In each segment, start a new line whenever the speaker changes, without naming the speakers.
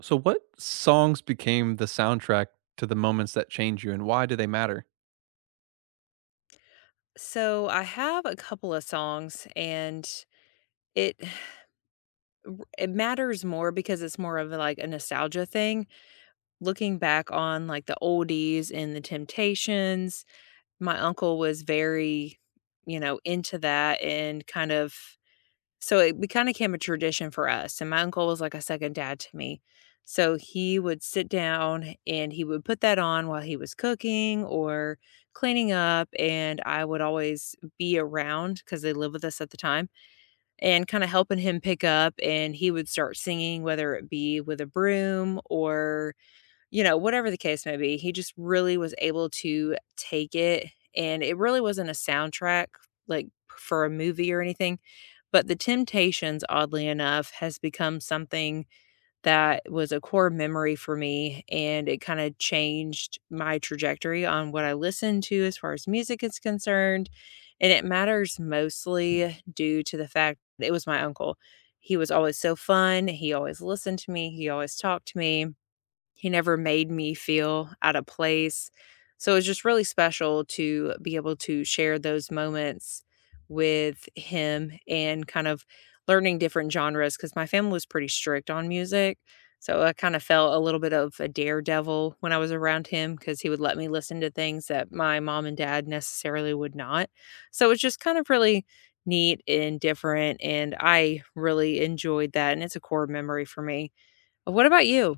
So what songs became the soundtrack to the moments that change you and why do they matter?
So I have a couple of songs and it it matters more because it's more of like a nostalgia thing. Looking back on like the oldies and the Temptations, my uncle was very into that and kind of so it kind of became a tradition for us, and my uncle was like a second dad to me. So he would sit down and he would put that on while he was cooking or cleaning up, and I would always be around because they lived with us at the time and kind of helping him pick up. And he would start singing, whether it be with a broom or whatever the case may be, he just really was able to take it, and it really wasn't a soundtrack, like, for a movie or anything, but The Temptations, oddly enough, has become something that was a core memory for me, and it kinda changed my trajectory on what I listen to as far as music is concerned, and it matters mostly due to the fact that it was my uncle. He was always so fun, he always listened to me, he always talked to me. He never made me feel out of place. So it was just really special to be able to share those moments with him and kind of learning different genres because my family was pretty strict on music. So I kind of felt a little bit of a daredevil when I was around him because he would let me listen to things that my mom and dad necessarily would not. So it was just kind of really neat and different. And I really enjoyed that. And it's a core memory for me. What about you?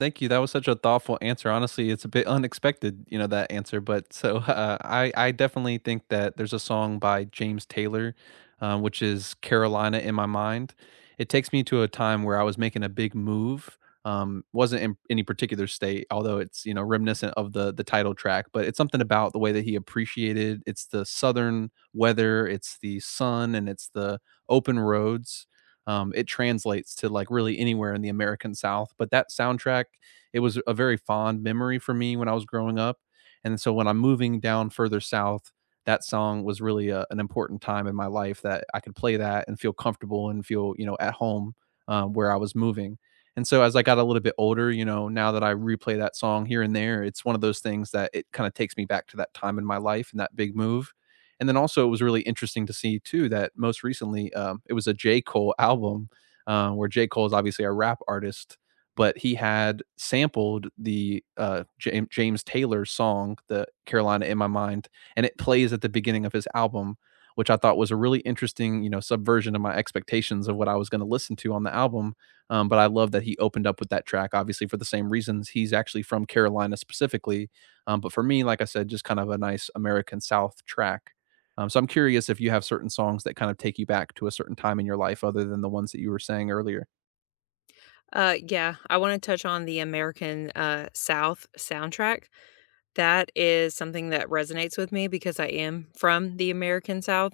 Thank you. That was such a thoughtful answer. Honestly, it's a bit unexpected, you know, that answer. But I definitely think that there's a song by James Taylor, which is Carolina in My Mind. It takes me to a time where I was making a big move. Wasn't in any particular state, although it's you know reminiscent of the title track. But it's something about the way that he appreciated. It's the southern weather, it's the sun, and it's the open roads. It translates to like really anywhere in the American South. But that soundtrack, it was a very fond memory for me when I was growing up. And so when I'm moving down further south, that song was really a, an important time in my life that I could play that and feel comfortable and feel, you know, at home, where I was moving. And so as I got a little bit older, you know, now that I replay that song here and there, it's one of those things that it kind of takes me back to that time in my life and that big move. And then also, it was really interesting to see too that most recently, it was a J. Cole album, where J. Cole is obviously a rap artist, but he had sampled the James Taylor song, "The Carolina in My Mind," and it plays at the beginning of his album, which I thought was a really interesting, you know, subversion of my expectations of what I was going to listen to on the album. But I love that he opened up with that track, obviously for the same reasons. He's actually from Carolina specifically, but for me, like I said, just kind of a nice American South track. So I'm curious if you have certain songs that kind of take you back to a certain time in your life, other than the ones that you were saying earlier.
Yeah, I want to touch on the American South soundtrack. That is something that resonates with me because I am from the American South,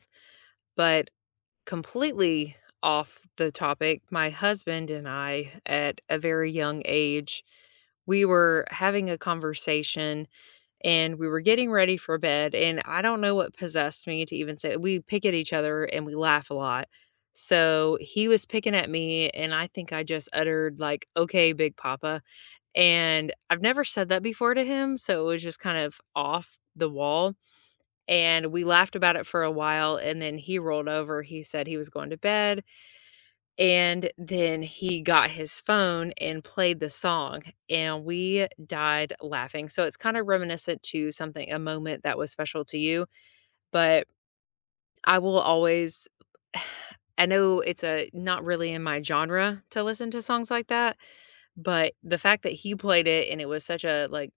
but completely off the topic. My husband and I, at a very young age, we were having a conversation and we were getting ready for bed. And I don't know what possessed me to even say, we pick at each other and we laugh a lot. So he was picking at me, and I think I just uttered, like, okay, Big Papa, and I've never said that before to him, so it was just kind of off the wall, and we laughed about it for a while, and then he rolled over, he said he was going to bed, and then he got his phone and played the song, and we died laughing, so it's kinda reminiscent to something a moment that was special to you, but I will always I know it's a not really in my genre to listen to songs like that, but the fact that he played it and it was such a, like,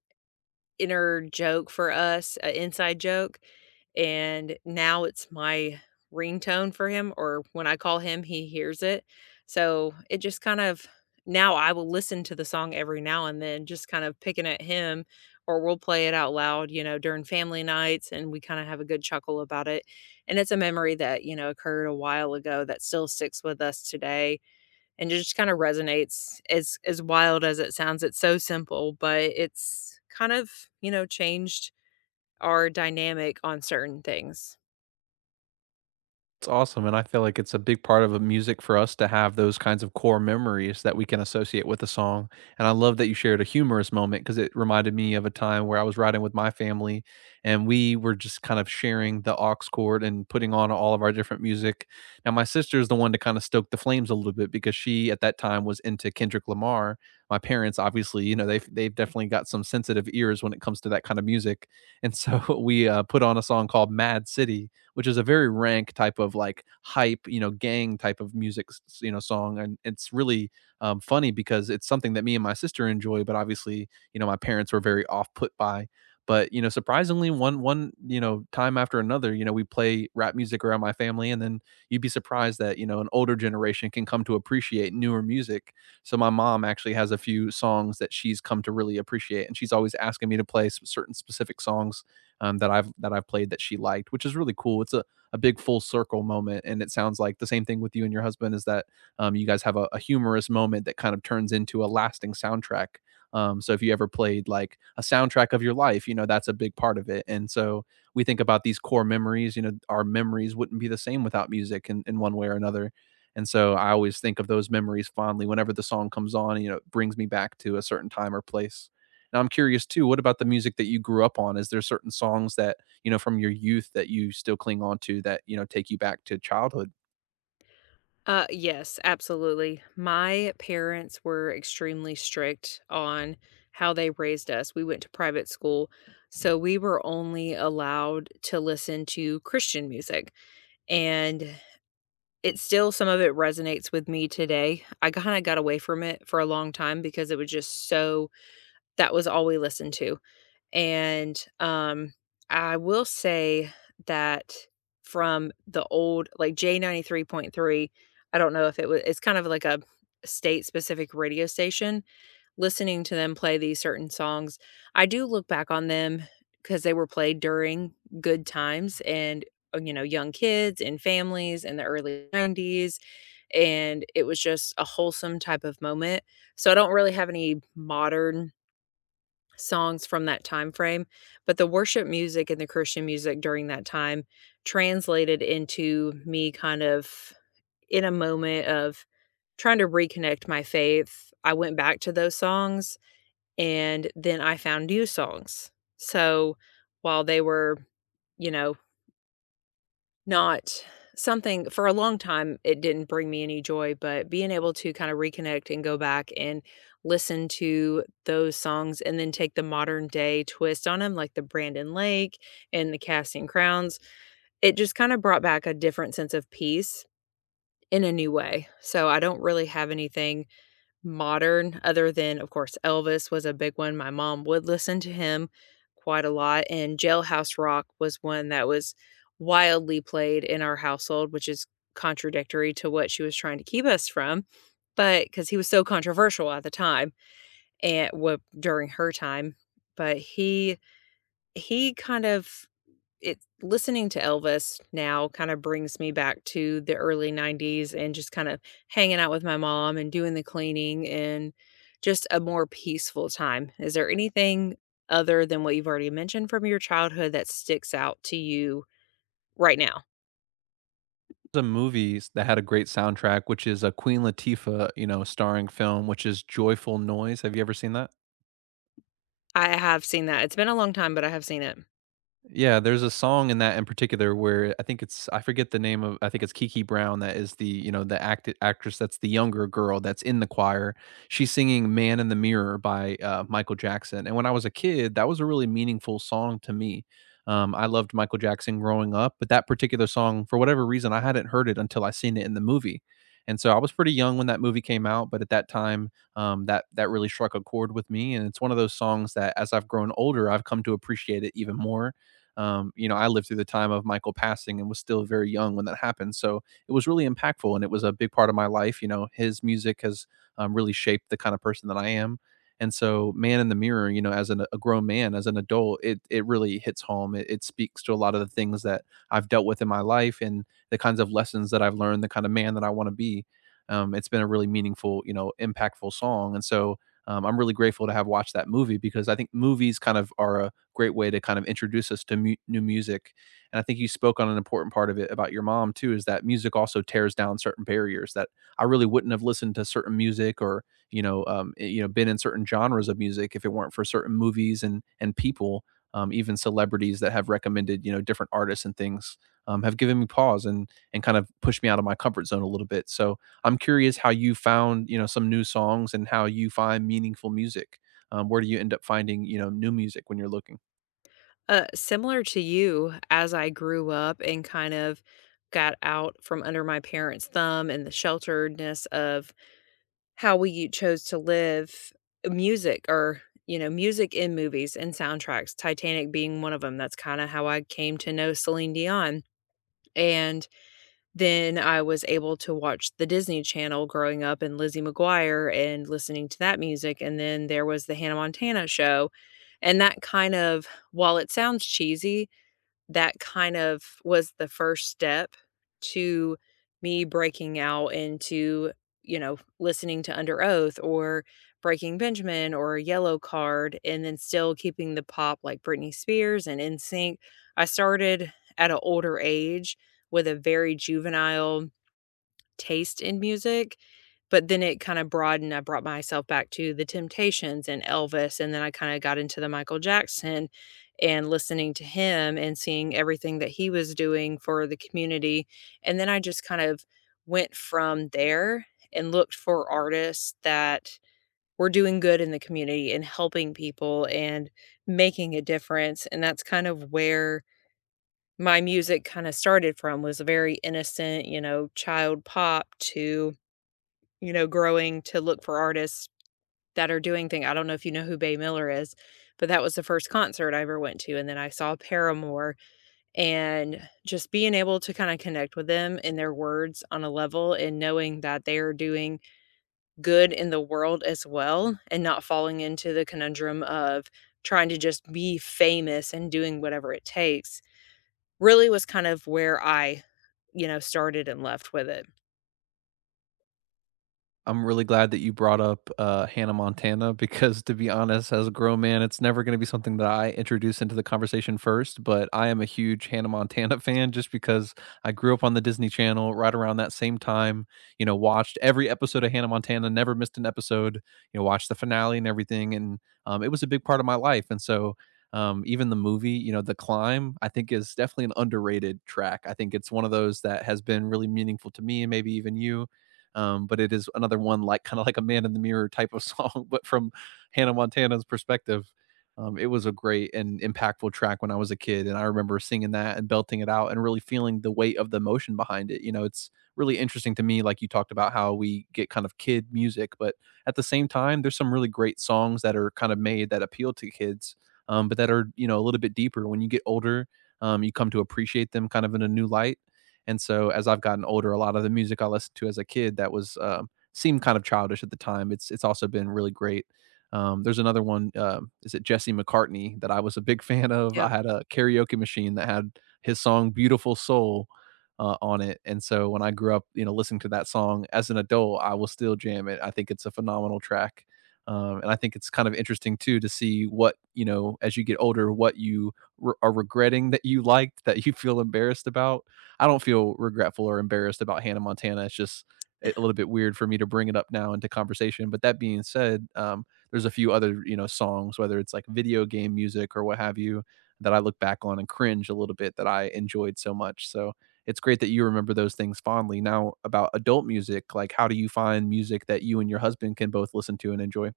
inner joke for us, an inside joke, and now it's my ringtone for him, or when I call him, he hears it. So it just kind of now I will listen to the song every now and then, just kind of picking at him, or we'll play it out loud, during family nights, and we kind of have a good chuckle about it. And it's a memory that occurred a while ago that still sticks with us today, and it just kind of resonates. As wild as it sounds, it's so simple, but it's kind of changed our dynamic on certain things.
It's awesome, and I feel like it's a big part of, music for us to have those kinds of core memories that we can associate with a song, and I love that you shared a humorous moment because it reminded me of a time where I was riding with my family, and we were just kind of sharing the aux cord and putting on all of our different music. Now my sister is the one to kinda stoke the flames a little bit because she, at that time, was into Kendrick Lamar. My parents, obviously, you know, they've definitely got some sensitive ears when it comes to that kind of music, and so we, put on a song called Mad City, which is a very rank type of like hype, you know, gang type of music, you know, song. And it's really funny because it's something that me and my sister enjoy, but obviously, you know, my parents were very off put by. But you know, surprisingly, one you know time after another, you know, we play rap music around my family, and then you'd be surprised that you know an older generation can come to appreciate newer music. So my mom actually has a few songs that she's come to really appreciate, and she's always asking me to play certain specific songs, that I've played that she liked, which is really cool. It's a big full circle moment, and it sounds like the same thing with you and your husband is that, you guys have a humorous moment that kind of turns into a lasting soundtrack. So if you ever played like a soundtrack of your life, you know that's a big part of it. And so we think about these core memories. You know, our memories wouldn't be the same without music in one way or another. And so I always think of those memories fondly whenever the song comes on. You know, it brings me back to a certain time or place. And I'm curious too, what about the music that you grew up on? Is there certain songs that, you know, from your youth that you still cling on to that, you know, take you back to childhood?
Yes, absolutely. My parents were extremely strict on how they raised us. We went to private school, so we were only allowed to listen to Christian music. And it still, some of it resonates with me today. I kind of got away from it for a long time because it was just so. That was all we listened to, and, I will say that from the old, like, J93.3, I don't know if it was. It's kind of like a state-specific radio station, listening to them play these certain songs, I do look back on them because they were played during good times and, young kids and families in the early '90s, and it was just a wholesome type of moment, so I don't really have any modern songs from that time frame, but the worship music and the Christian music during that time translated into me kind of in a moment of trying to reconnect my faith. I went back to those songs and then I found new songs. So while they were, you know, not something for a long time, it didn't bring me any joy, but being able to kind of reconnect and go back and listen to those songs and then take the modern day twist on them, like the Brandon Lake and the Casting Crowns, it just kind of brought back a different sense of peace in a new way. So I don't really have anything modern, other than, of course, Elvis was a big one. My mom would listen to him quite a lot, and Jailhouse Rock was one that was wildly played in our household, which is contradictory to what she was trying to keep us from, but because he was so controversial at the time and, well, during her time, but he kind of it listening to Elvis now kind of brings me back to the early '90s and just kind of hanging out with my mom and doing the cleaning and just a more peaceful time. Is there anything other than what you've already mentioned from your childhood that sticks out to you right now?
Some movies that had a great soundtrack, which is a Queen Latifah, you know, starring film, which is Joyful Noise. Have you ever seen that?
I have seen that. It's been a long time, but I have seen it.
Yeah, there's a song in that in particular where I think it's I forget the name of I think it's Kiki Brown that is the, you know, the actress that's the younger girl that's in the choir. She's singing Man in the Mirror by Michael Jackson. And when I was a kid, that was a really meaningful song to me. I loved Michael Jackson growing up, but that particular song, for whatever reason, I hadn't heard it until I seen it in the movie. And so I was pretty young when that movie came out, but at that time, that really struck a chord with me. And it's one of those songs that, as I've grown older, I've come to appreciate it even more. You know, I lived through the time of Michael passing and was still very young when that happened. So it was really impactful and it was a big part of my life. You know, his music has, really shaped the kind of person that I am. And so, Man in the Mirror, you know, as an, a grown man, as an adult, it really hits home. It speaks to a lot of the things that I've dealt with in my life and the kinds of lessons that I've learned, the kind of man that I want to be. It's been a really meaningful, you know, impactful song. And so, I'm really grateful to have watched that movie because I think movies kind of are a great way to kind of introduce us to new music. And I think you spoke on an important part of it about your mom too, is that music also tears down certain barriers that I really wouldn't have listened to certain music or you know you know been in certain genres of music if it weren't for certain movies and people. Even celebrities that have recommended you know different artists and things, have given me pause and kind of pushed me out of my comfort zone a little bit. So I'm curious how you found you know some new songs and how you find meaningful music. Where do you end up finding you know new music when you're looking?
Similar to you, as I grew up and kind of got out from under my parents' thumb and the shelteredness of how we you chose to live, music or, music in movies and soundtracks, Titanic being one of them. That's kinda how I came to know Celine Dion, and then I was able to watch the Disney Channel growing up and Lizzie McGuire and listening to that music, and then there was the Hannah Montana show, and that kind of while it sounds cheesy, that kind of was the first step to me breaking out into listening to Under Oath or Breaking Benjamin or Yellow Card and then still keeping the pop like Britney Spears and N Sync. I started at an older age with a very juvenile taste in music, but then it kinda broadened. I brought myself back to The Temptations and Elvis, and then I kinda got into the Michael Jackson and listening to him and seeing everything that he was doing for the community, and then I just kind of went from there and looked for artists that were doing good in the community and helping people and making a difference, and that's kind of where my music kinda started from, was very innocent, child pop to growing to look for artists that are doing things. I don't know if you know who Bay Miller is, but that was the first concert I ever went to, and then I saw Paramore, and just being able to kinda connect with them and their words on a level and knowing that they are doing good in the world as well, and not falling into the conundrum of trying to just be famous and doing whatever it takes, really was kind of where I started and left with it.
I'm really glad that you brought up, Hannah Montana because to be honest, as a grown man, it's never gonna be something that I introduce into the conversation first, but I am a huge Hannah Montana fan just because I grew up on the Disney Channel right around that same time, you know, watched every episode of Hannah Montana, never missed an episode, you know, watched the finale and everything, and, it was a big part of my life, and so, even the movie, you know, The Climb, I think is definitely an underrated track. I think it's one of those that has been really meaningful to me and maybe even you, but it is another one like kind of like a man in the mirror type of song, but from Hannah Montana's perspective. It was a great and impactful track when I was a kid, and I remember singing that and belting it out and really feeling the weight of the emotion behind it. You know, it's really interesting to me, like you talked about how we get kind of kid music, but at the same time, there's some really great songs that are kind of made that appeal to kids, but that are you know a little bit deeper. When you get older, you come to appreciate them kind of in a new light, and so as I've gotten older, a lot of the music I listened to as a kid that was seemed kind of childish at the time. It's also been really great. There's another one. Um, is it Jesse McCartney that I was a big fan of? I
Yep.
had a karaoke machine that had his song "Beautiful Soul" on it, and so when I grew up, you know, listening to that song as an adult, I will still jam it. I think it's a phenomenal track, and I think it's kind of interesting too to see what you know as you get older, what you are regretting that you liked that you feel embarrassed about. I don't feel regretful or embarrassed about Hannah Montana. It's just a little bit weird for me to bring it up now into conversation. But that being said, there's a few other you know songs, whether it's like video game music or what have you, that I look back on and cringe a little bit that I enjoyed so much. So it's great that you remember those things fondly. Now about adult music, like how do you find music that you and your husband can both listen to and enjoy?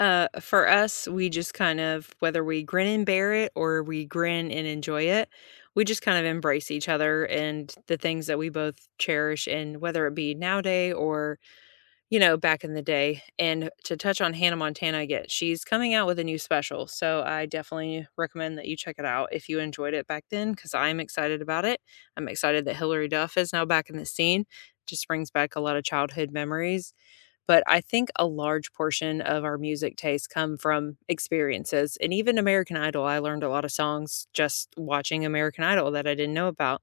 For us, we just kind of whether we grin and bear it or we grin and enjoy it, we just kind of embrace each other and the things that we both cherish and whether it be nowadays or back in the day. And to touch on Hannah Montana again, she's coming out with a new special. So I definitely recommend that you check it out if you enjoyed it back then, because I'm excited about it. I'm excited that Hillary Duff is now back in the scene. Just brings back a lot of childhood memories, but I think a large portion of our music tastes come from experiences, and even American Idol, I learned a lot of songs just watching American Idol that I didn't know about.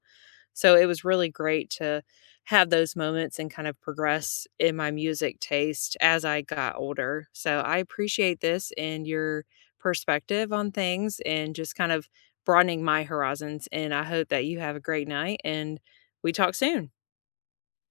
So it was really great to have those moments and kind of progress in my music taste as I got older. So I appreciate this and your perspective on things and just kind of broadening my horizons. And I hope that you have a great night and we talk soon.